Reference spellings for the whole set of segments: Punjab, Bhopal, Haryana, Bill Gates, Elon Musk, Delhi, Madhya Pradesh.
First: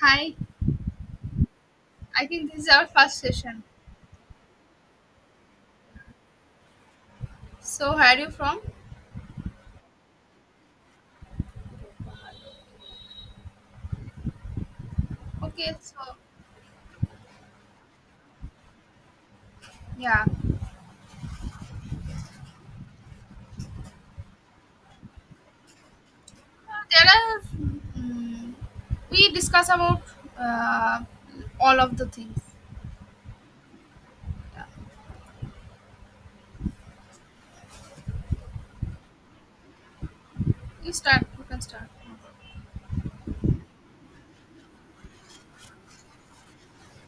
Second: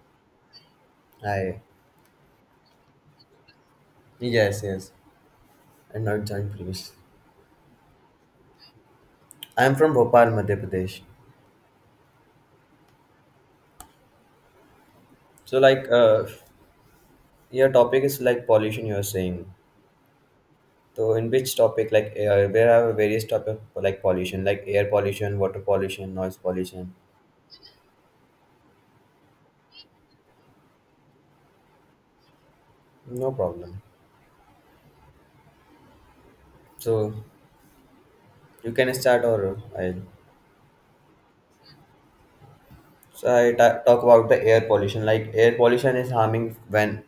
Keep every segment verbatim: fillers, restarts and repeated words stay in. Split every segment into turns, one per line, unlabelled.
Hi,
Hi.
I think this is our first session.
Yes, yes. And not joined previously.
So, where are you from?
I'm from Bhopal, Madhya Pradesh. So
Okay,
like
so
uh your topic is like pollution you're saying.
yeah.
So in which topic like uh, where are various topic for, like pollution, like air pollution, water pollution, noise
Uh,
pollution?
there are. mm we discuss about uh, all of the things.
No problem. So you can start or I,
You start. You can start.
so I ta- talk about the air pollution. Like air pollution is harming when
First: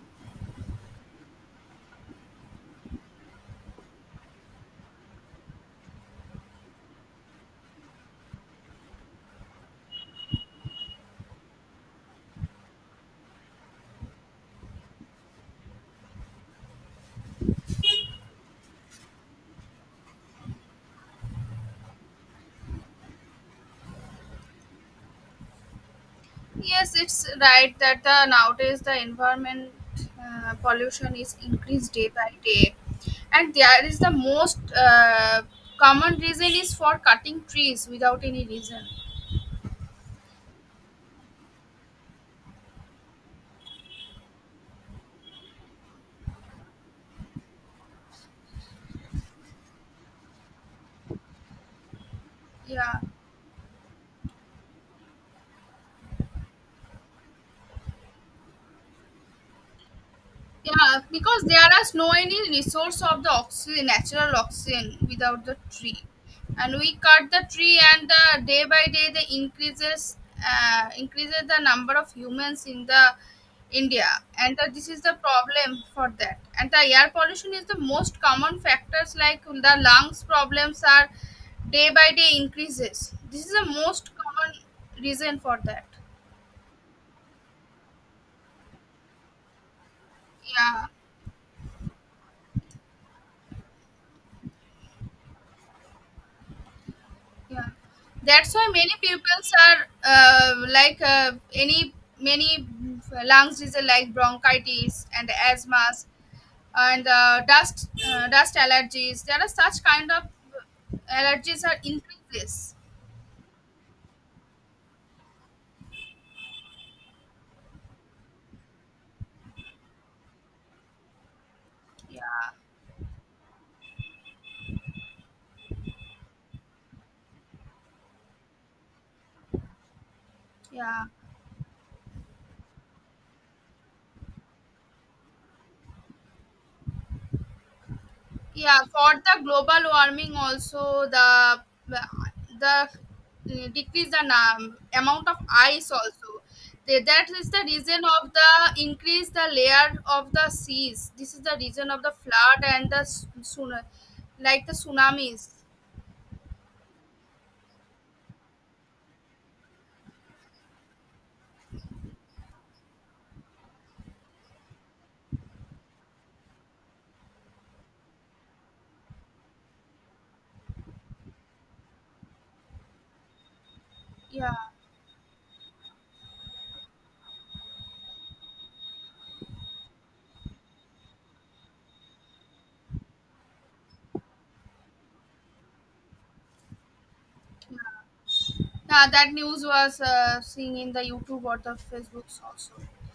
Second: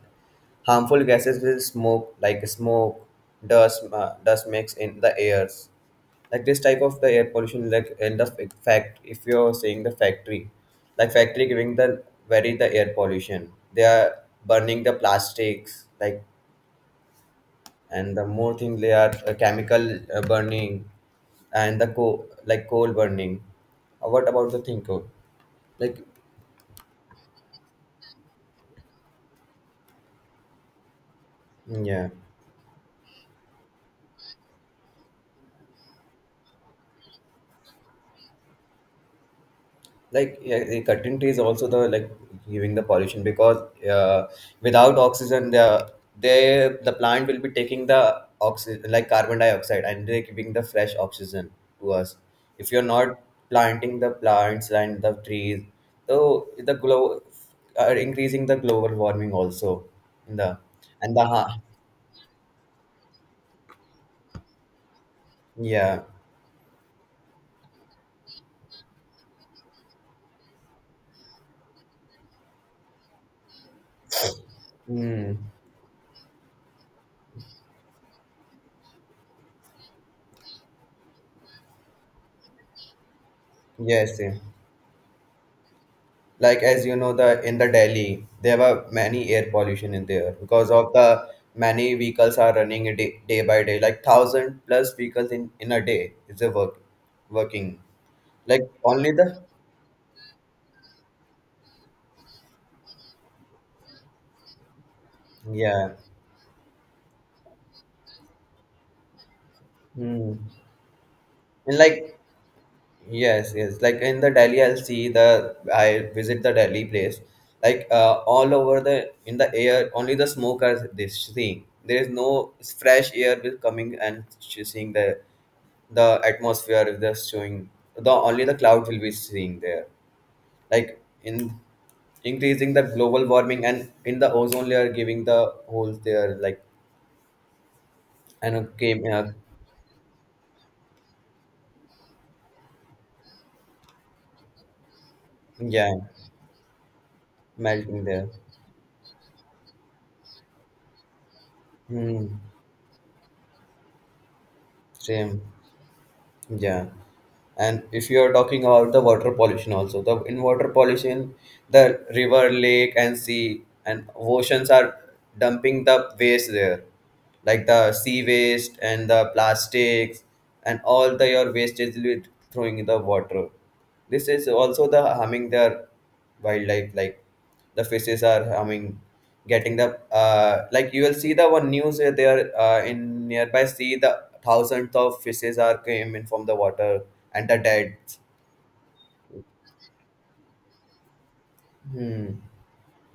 harmful gases with smoke like smoke, dust, uh, dust mix in the airs, like this type of the air pollution, like in the fa- fact if you're saying the factory, like factory giving the very the air pollution. They are burning the plastics, like, and the more thing they are uh, chemical uh, burning and the coal, like coal burning. Uh, what about the thing coal, like?
Yes, it's right that the, nowadays the environment uh, pollution is
Mm,
increased
yeah.
day by day, and there is the most uh, common reason is for cutting trees without any reason.
Like, yeah, the cutting trees also the, like, giving the pollution because uh, without oxygen the, they the plant will be taking the oxygen like carbon dioxide, and they're giving the fresh oxygen to us. If you're
Yeah,
not planting the plants and the trees, so the glow are increasing the global warming also in the,
yeah,
and the
because
ha-
there are no any resource of the oxygen, natural oxygen without the
yeah.
tree, and we cut the tree, and the day by day the increases uh, increases the number of humans in the India, and the, this is the
Mm,
problem for that. And the air pollution is the most common factors like the lungs problems are day by day increases. This is the most
yes, yeah.
common reason for that.
Like, as you know, the in the Delhi there were many air pollution in there because
Yeah,
of the many vehicles are running a day, day by day, like thousand plus vehicles in in a day is a work
yeah,
working.
that's
Like,
why many
only the,
pupils are uh, like uh, any many lungs disease like bronchitis and
yeah.
asthmas and uh, dust uh, dust allergies. There are such kind of
Hmm.
allergies
And
are
like,
increases,
yes, yes. Like in the Delhi, I'll see the I visit the Delhi place. Like uh, all over the in the air, only the smoke are this seeing. There is
yeah,
no fresh air will coming, and she's seeing the the atmosphere is just showing. The only the clouds will be seeing there, like
yeah,
in, increasing the global warming and in the ozone layer giving the holes there, like, and it
yeah,
came
for
uh,
the global warming also the the uh, decrease the num- amount of
yeah,
ice also. They- that is the reason
melting
of
there.
the increase the layer of the seas. This is the reason of the
Hmm.
flood and the tsunami like the
Same.
tsunamis.
Yeah. And if you are talking about the water pollution also, the in water pollution, the river, lake, and sea and oceans are dumping the waste there, like the sea waste and the plastics, and all the your waste is li- throwing in the water. This is
Yeah.
also the harming their wildlife, like the fishes are harming, getting the uh, like, you will see the one news uh, there uh, in nearby sea the thousands of fishes are came in from the water and the dead.
Now that news was uh, seen in the youtube or the facebooks
Hmm.
also,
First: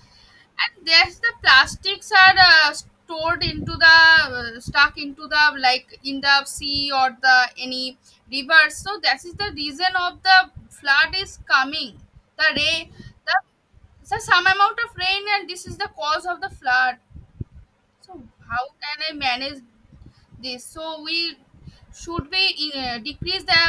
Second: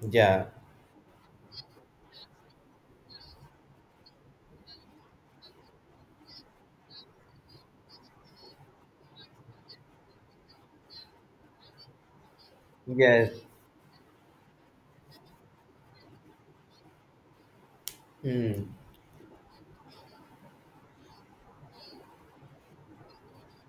Yeah.
and there's the plastics are uh, stored into the uh, stuck into the like in the sea or the any river, so that is the reason of the flood is coming, the rain,
Yes.
the so some amount of rain, and this is the cause of the flood. So
Hmm.
how can I manage this, so we should we uh, decrease the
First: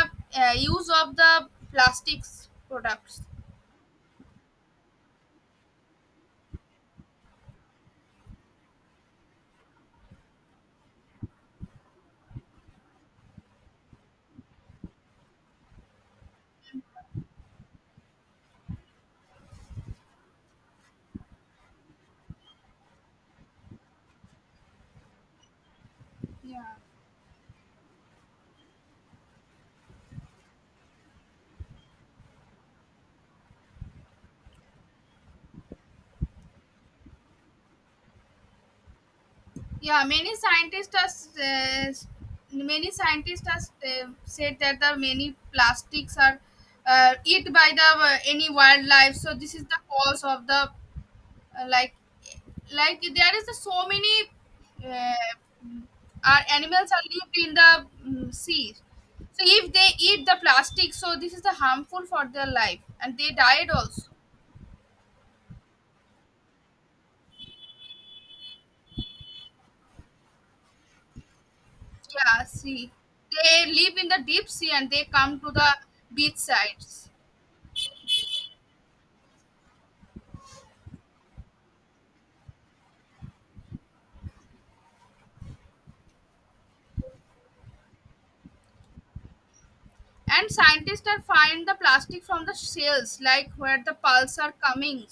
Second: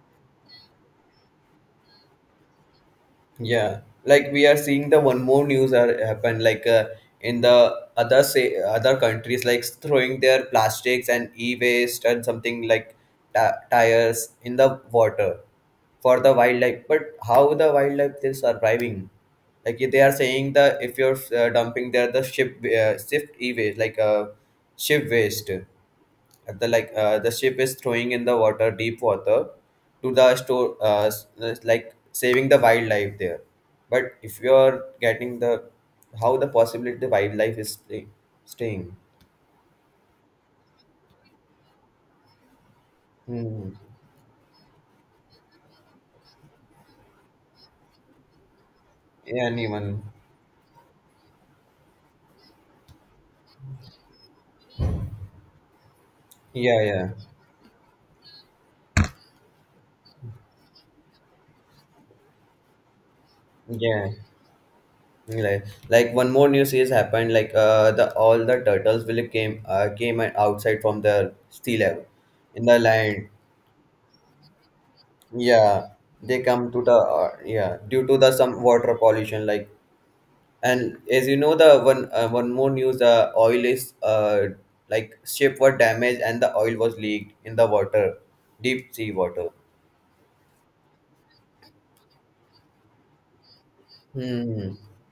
uh, use of the plastics products.
Yeah. Like, we are seeing the one more news are happen, like uh, in the other, say, other countries like throwing their plastics and e-waste and something like ti tires in the water for the wildlife, but how the wildlife they surviving, like they are saying that if you're uh, dumping there the ship uh, shift e-waste like uh, ship waste. Uh,
Yeah,
the like uh, the ship is throwing in the water, deep water, to the store uh, s- uh, like saving the wildlife there, but if you're getting the, how the possibility the wildlife is stay, staying.
yeah, many scientists are, uh, many scientists are,
Hmm.
uh, said that the many plastics are uh, eat by the uh, any wildlife, so this is the
Anyone?
cause of the uh, like like there is so many uh, our
Yeah,
animals are
yeah,
lived in the mm sea. So if they eat the plastic, so this is the harmful for their life, and they died also.
yeah. Like, like one more news is happened. Like uh, the all the turtles will came uh, came and outside from the sea level
Yeah,
in the
see,
land.
they live in the deep sea and they come to the
Yeah,
beach
they come to the
sides.
uh, yeah, due to the some water pollution. Like, and as you know, the one uh, one more news, the oil is uh like ship were damaged and the oil was leaked in the water, deep sea water.
And scientists are find the plastic from the shells, like where the pulse are
Hmm.
coming,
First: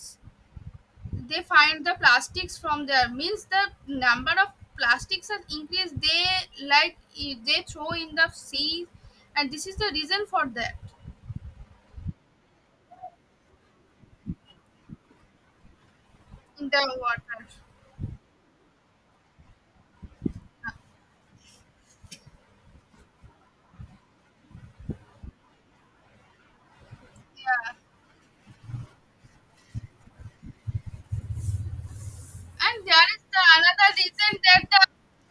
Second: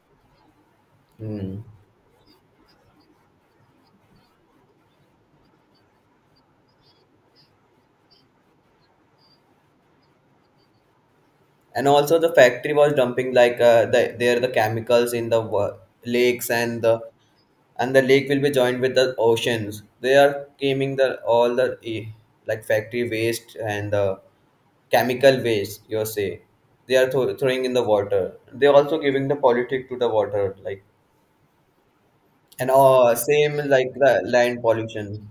they
Hmm.
find the plastics from there, means the number of plastics are increased they like i- they throw in the sea, and this is the reason for that
And also the factory was dumping like uh, the, there the chemicals in the wa- lakes
in
and the,
the water.
and the lake will be joined with the oceans. They are claiming the all the eh, like factory waste and the chemical waste, you say, they are thro- throwing in the water. They are also giving the politic to the water, like, and
And there
oh,
is the
same like
another
the
reason
land
that the
pollution.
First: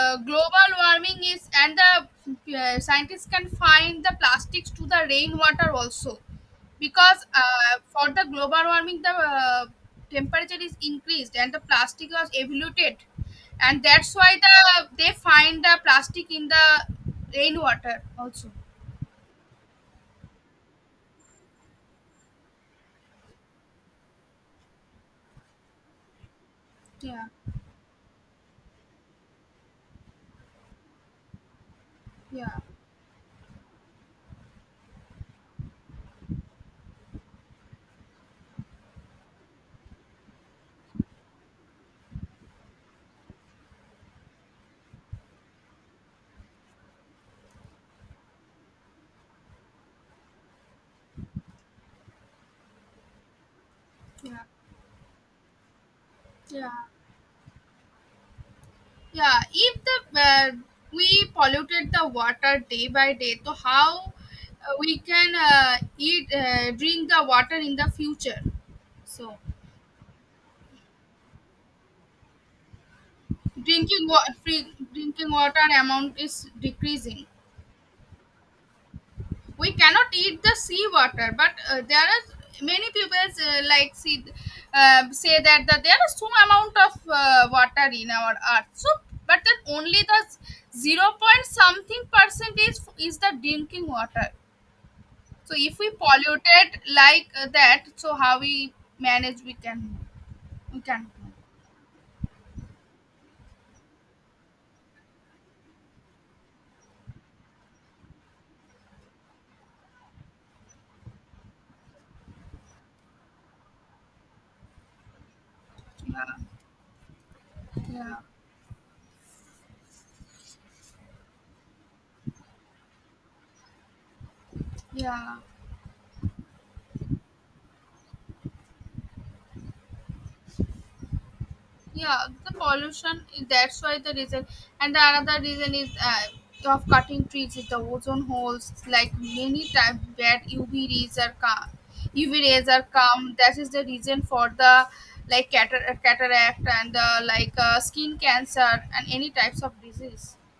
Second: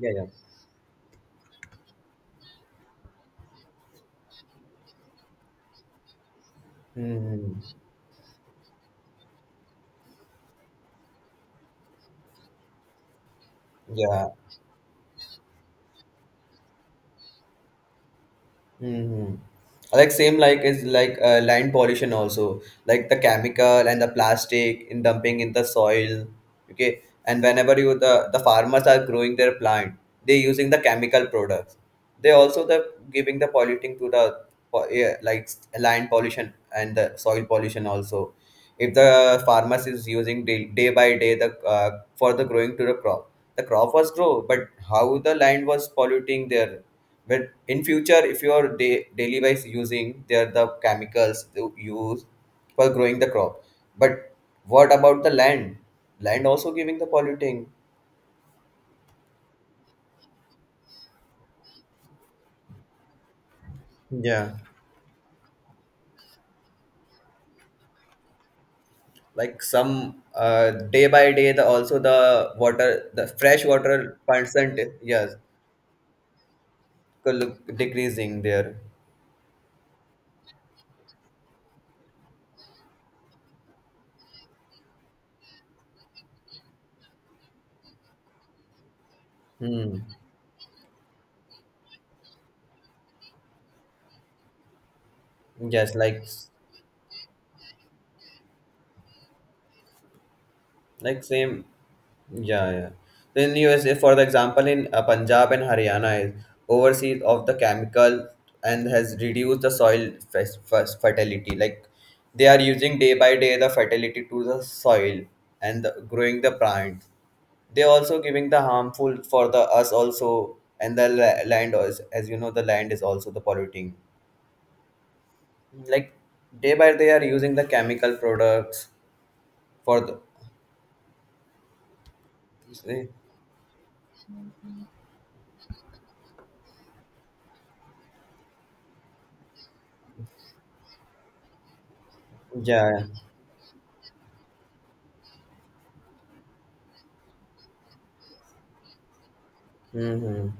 Yeah, yeah.
global warming is, and the uh, scientists can find the plastics to the rainwater also, because
Hmm.
uh, for the global warming the uh, temperature is increased, and the plastic was evoluted, and that's
Yeah.
why the they find the plastic in the rainwater also.
Hmm. Like, same like is, like uh, land pollution also, like the chemical and the plastic in dumping in the soil. Okay,
Yeah,
and whenever you, the the farmers are growing their plant, they using the chemical products. They
yeah,
also the giving the polluting to the, po- yeah, like land pollution and the soil pollution also. If the farmers is using day, day by day the uh, for the growing to the crop, the crop was grow, but how the land was polluting there. But in future, if you are da- daily wise using, there the chemicals to use for growing the crop. But
yeah,
what about the land? Land
yeah,
also giving the polluting.
yeah, if the uh, we polluted the water day by day, so how
Yeah.
uh, we can uh, eat uh, drink the water in the future. so
Like some uh, day by day, the also the water, the fresh
drinking
water
water
percent,
drinking
yes,
water amount is decreasing.
could look decreasing there.
We cannot eat the sea water, but uh, there are many people uh, like see uh, say that the, there is some amount of uh, water in our earth, so but then
Hmm.
only the zero point something percent is is the drinking water. So if we
Yes, like
polluted like uh, that, so how we manage we can we can,
like same. Yeah, yeah. Then USA, for the example, in uh, Punjab and Haryana is overseas of the chemical and has reduced the soil fes- fes- fertility, like they are using day by day the fertility to the soil and the, growing
yeah,
the plants. They
yeah,
also giving the harmful for the us also, and the la- land, as, as you know, the land is also the polluting,
yeah,
like day by day are using the chemical products for the.
yeah, the
See?
pollution, that's why the reason. And the another reason is uh, of cutting trees is the ozone holes, like many times bad UV rays are come, UV rays are
Yeah, yeah.
come, that is the reason for the like catar- cataract and the like uh, skin cancer and any types of disease.
Mm-hmm.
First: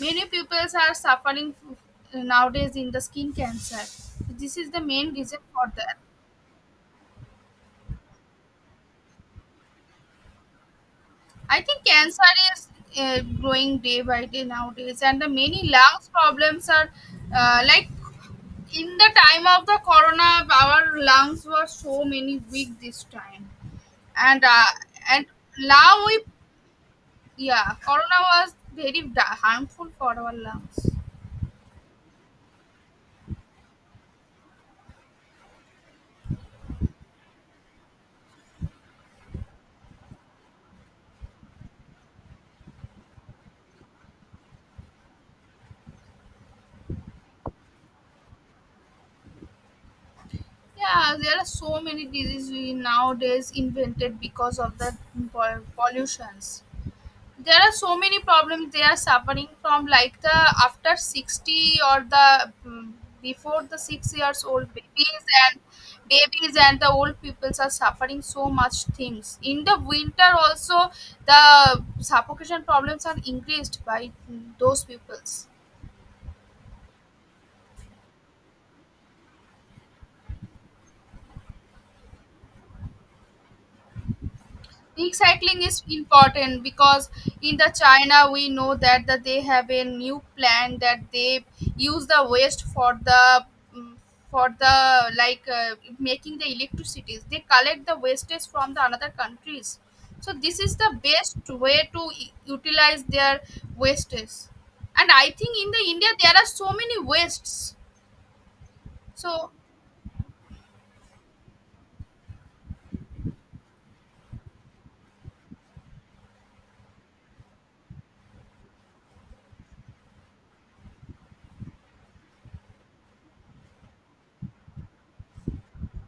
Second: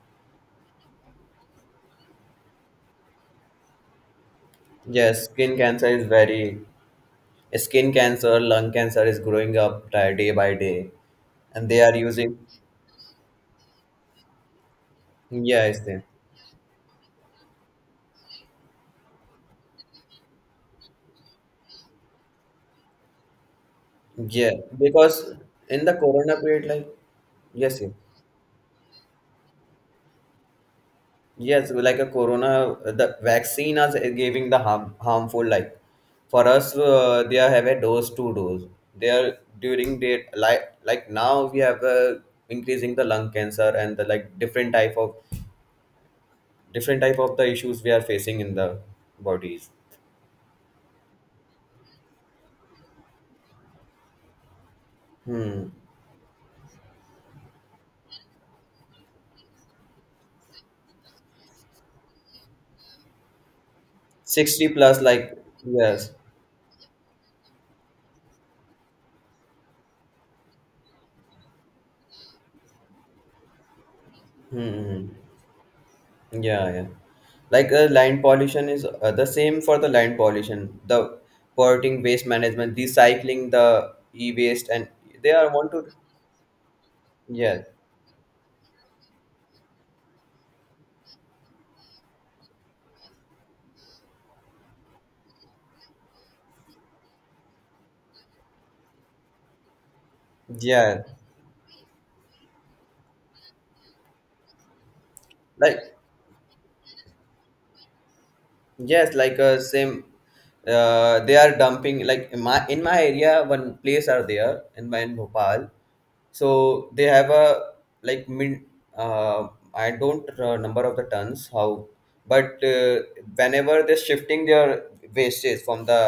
Many pupils are suffering nowadays in the skin cancer. This is the main
Yes,
reason
skin
for
cancer
that.
is very, skin cancer, lung cancer is growing up di- day by day,
I
and they
think
are
cancer
using,
is uh, growing day by day nowadays, and the many
yes, they,
lungs problems are uh, like in the time of the corona, our lungs were so many weak this time, and
yeah,
uh, and
because in the
now we,
corona period, like,
yeah,
yes, yes,
corona was very da- harmful for our lungs.
yes. Like, a corona, the vaccine is giving the harm, harmful like for us, uh, they are have a dose, two dose. They are during date, like like now we have uh, increasing the lung cancer and the like different type of, different type of the issues we are facing in the bodies.
Yeah, there are so many diseases we nowadays invented because of the pol-
Hmm.
pollutions. There are so many problems they are suffering from, like the after sixty or the mm, before the six years
sixty
old
plus,
babies
like,
and
yes.
babies and the old peoples are suffering so much things. In the winter also, the suffocation problems are increased by mm, those
Hmm.
peoples.
Yeah, yeah. Like uh, land pollution is uh, the same for the land pollution, the polluting waste management, recycling the e-waste, and they are
Recycling
want
is
to,
important because in
yeah,
the china we know that, that they have a new plan that they use the waste for the mm, for the like uh, making the electricities, they collect the wastage from the another countries. So this is the
yeah.
best way to u- utilize their wastage. And I think in the
Like,
india there are so many wastes,
yes, like
so
uh, same. Uh, they are dumping like in my, in my area. One place are there in my, in Bhopal. So they have a, like, min. Uh, I don't uh, number of the tons how, but uh, whenever they're shifting their wastage from the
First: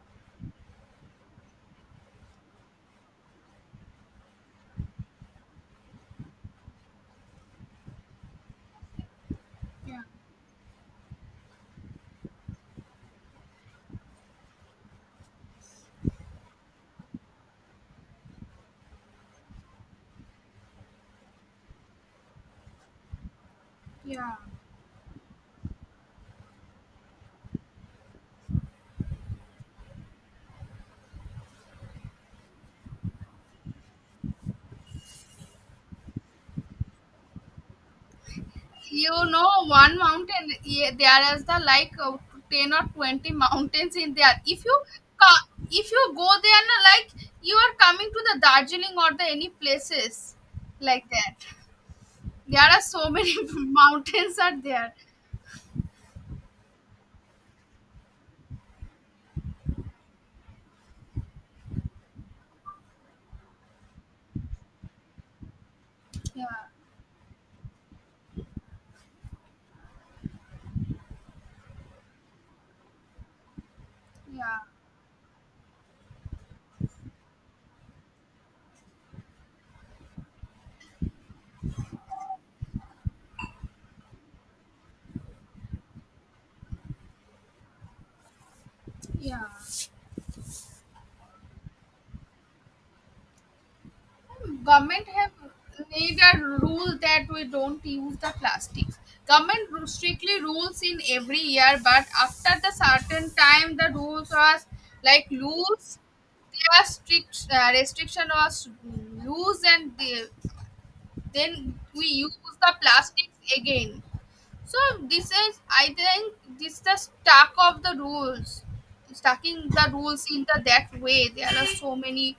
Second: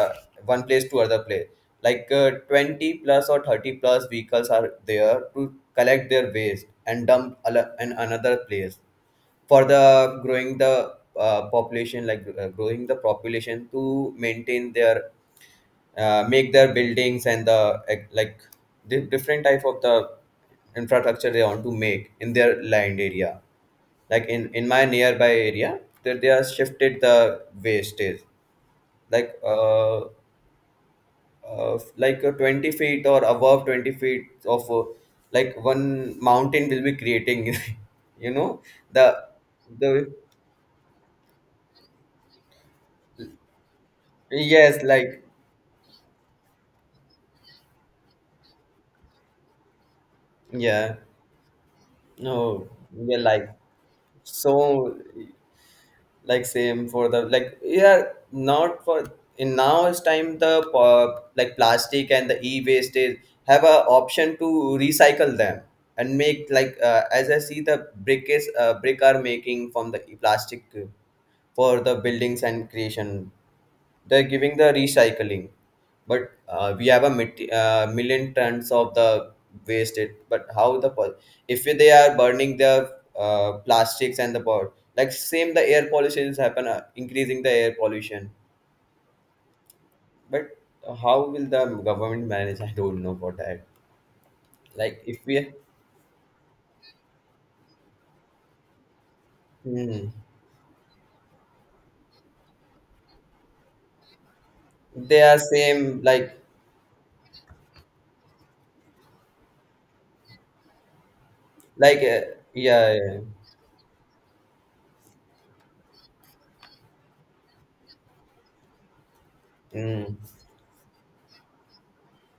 one place to other place, like uh, twenty plus or thirty plus vehicles are there to collect their waste and dump ala- in another place for
yeah,
the growing the uh, population, like uh, growing the population to maintain their uh, make their buildings and the ec- like di- different type of the infrastructure they want to make in their land area, like
yeah.
in in my nearby area, that they are shifted the wastage, like uh, uh like uh, twenty feet or above twenty feet of uh, like one mountain will be creating, you know, the
You know, one
the
mountain, yeah, there is the like uh, ten or twenty mountains in there. If you
yes, like.
ca- if you go there, na, like you are coming to the Darjeeling or the any places
Yeah,
like that. There
no,
are so
we're
many
like.
mountains are there.
So, like, same for the, like, yeah, not for, in now's time the uh, like plastic and the e-waste is, have a option to recycle them and
Yeah,
make like uh, as I see the brick is uh, brick are making from the plastic for the buildings and creation. They're giving
yeah,
the recycling, but uh, we have a mit- uh, million tons of the wasted, but how the pol- if they are burning the uh, plastics and the pot, like same the air pollution is happen, uh, increasing the air pollution.
yeah.
But how will the government manage? I don't know for that. Like,
Government
if
have
we.
made a rule that we don't use the plastics. Government ru-
Hmm.
strictly rules in every year, but after the certain time the rules was
They
like
are
loose,
same like
their strict uh, restriction was loose, and they, then
like
we
uh,
use the
yeah, yeah.
plastics again. So this is I think this the stack of the rules, stacking the
Mm.
rules in the that way, there are so many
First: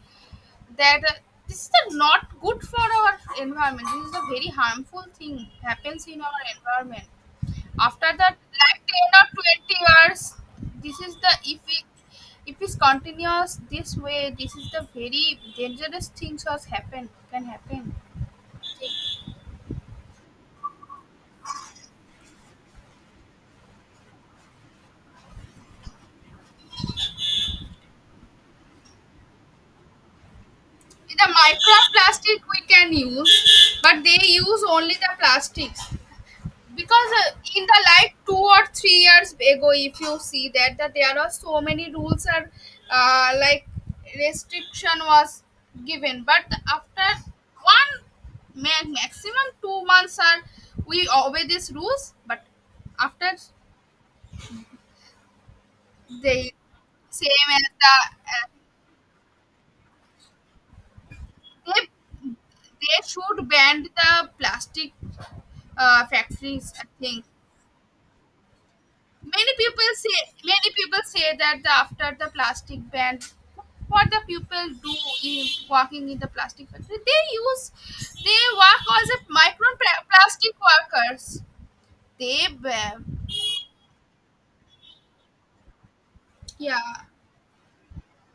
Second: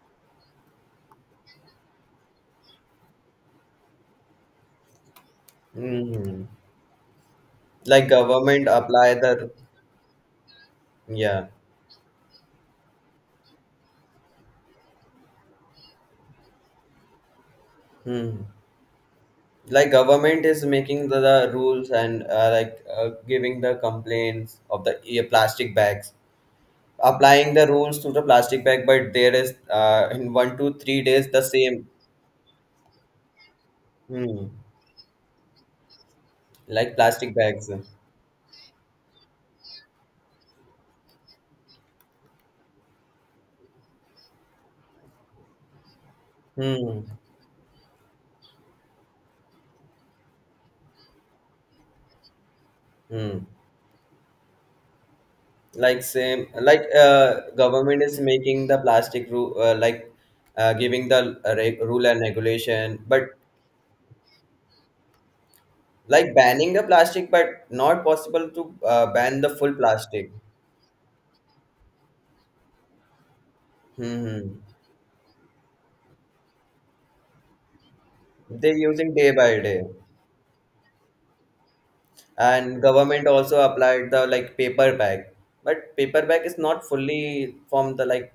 that uh, this is the not good for our environment. This is a very harmful thing happens in our
Hmm.
environment.
Like
After that,
government
like ten
apply
or
the,
twenty years, this is the
yeah.
if it if it's continuous this way, this is the very dangerous things was happen can happen.
Hmm. Like government is making the, the rules and uh, like uh, giving the complaints of the uh, plastic bags, applying the rules to the plastic bag, but there is uh, in one to three days
The
the same.
microplastic we can use, but they
Hmm,
use only the plastics.
like
Because uh,
plastic
in
bags.
the like two or three years ago, if you see that that there are so many rules are uh, like restriction was given, but
Hmm,
after one ma- maximum two months are we obey these rules, but after
hmm. Like, same
they
like uh,
same as the
government is
uh,
making the plastic rule uh, like uh, giving the uh, re-
they,
rule and regulation,
they
but
should ban the plastic uh,
like banning
factories
the
I think.
plastic, but not possible to uh, ban the
Many
full
people say
plastic.
Many people say that the, after the plastic ban, what the
Hmm.
people do in working in the plastic factory, they use they
They're
work as
using
a
day by
micro
day,
pla- plastic workers. They
and
ba-
government also applied the, like, paper bag, but paper bag is
yeah,
not fully from the, like,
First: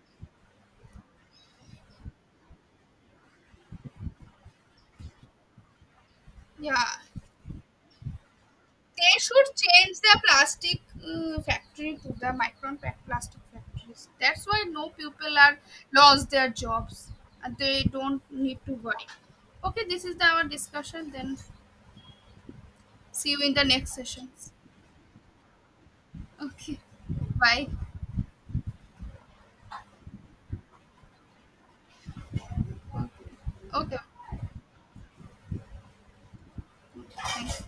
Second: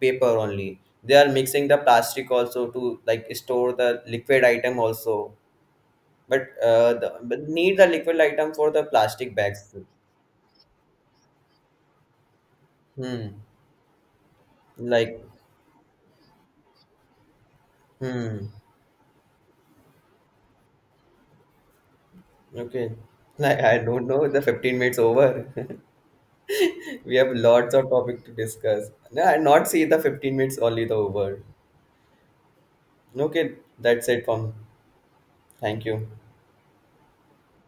paper only. They are mixing the plastic also to, like, store the liquid item also, but
yeah,
uh the, but need the liquid item for the
they
plastic
should
bags.
change the plastic uh, factory to the micron pa-
Hmm.
plastic factories. That's why no
Like.
people are lost their jobs, and they don't
Hmm.
need to worry. Okay, this is the, our discussion. Then
Okay.
see you in
Like,
the
I
next
don't know, the
sessions.
fifteen minutes over.
Okay.
We have
Bye.
lots of topic to discuss, no, I not see the fifteen minutes only the over. Okay,
Okay.
that's it from. Thank you.
Thank you.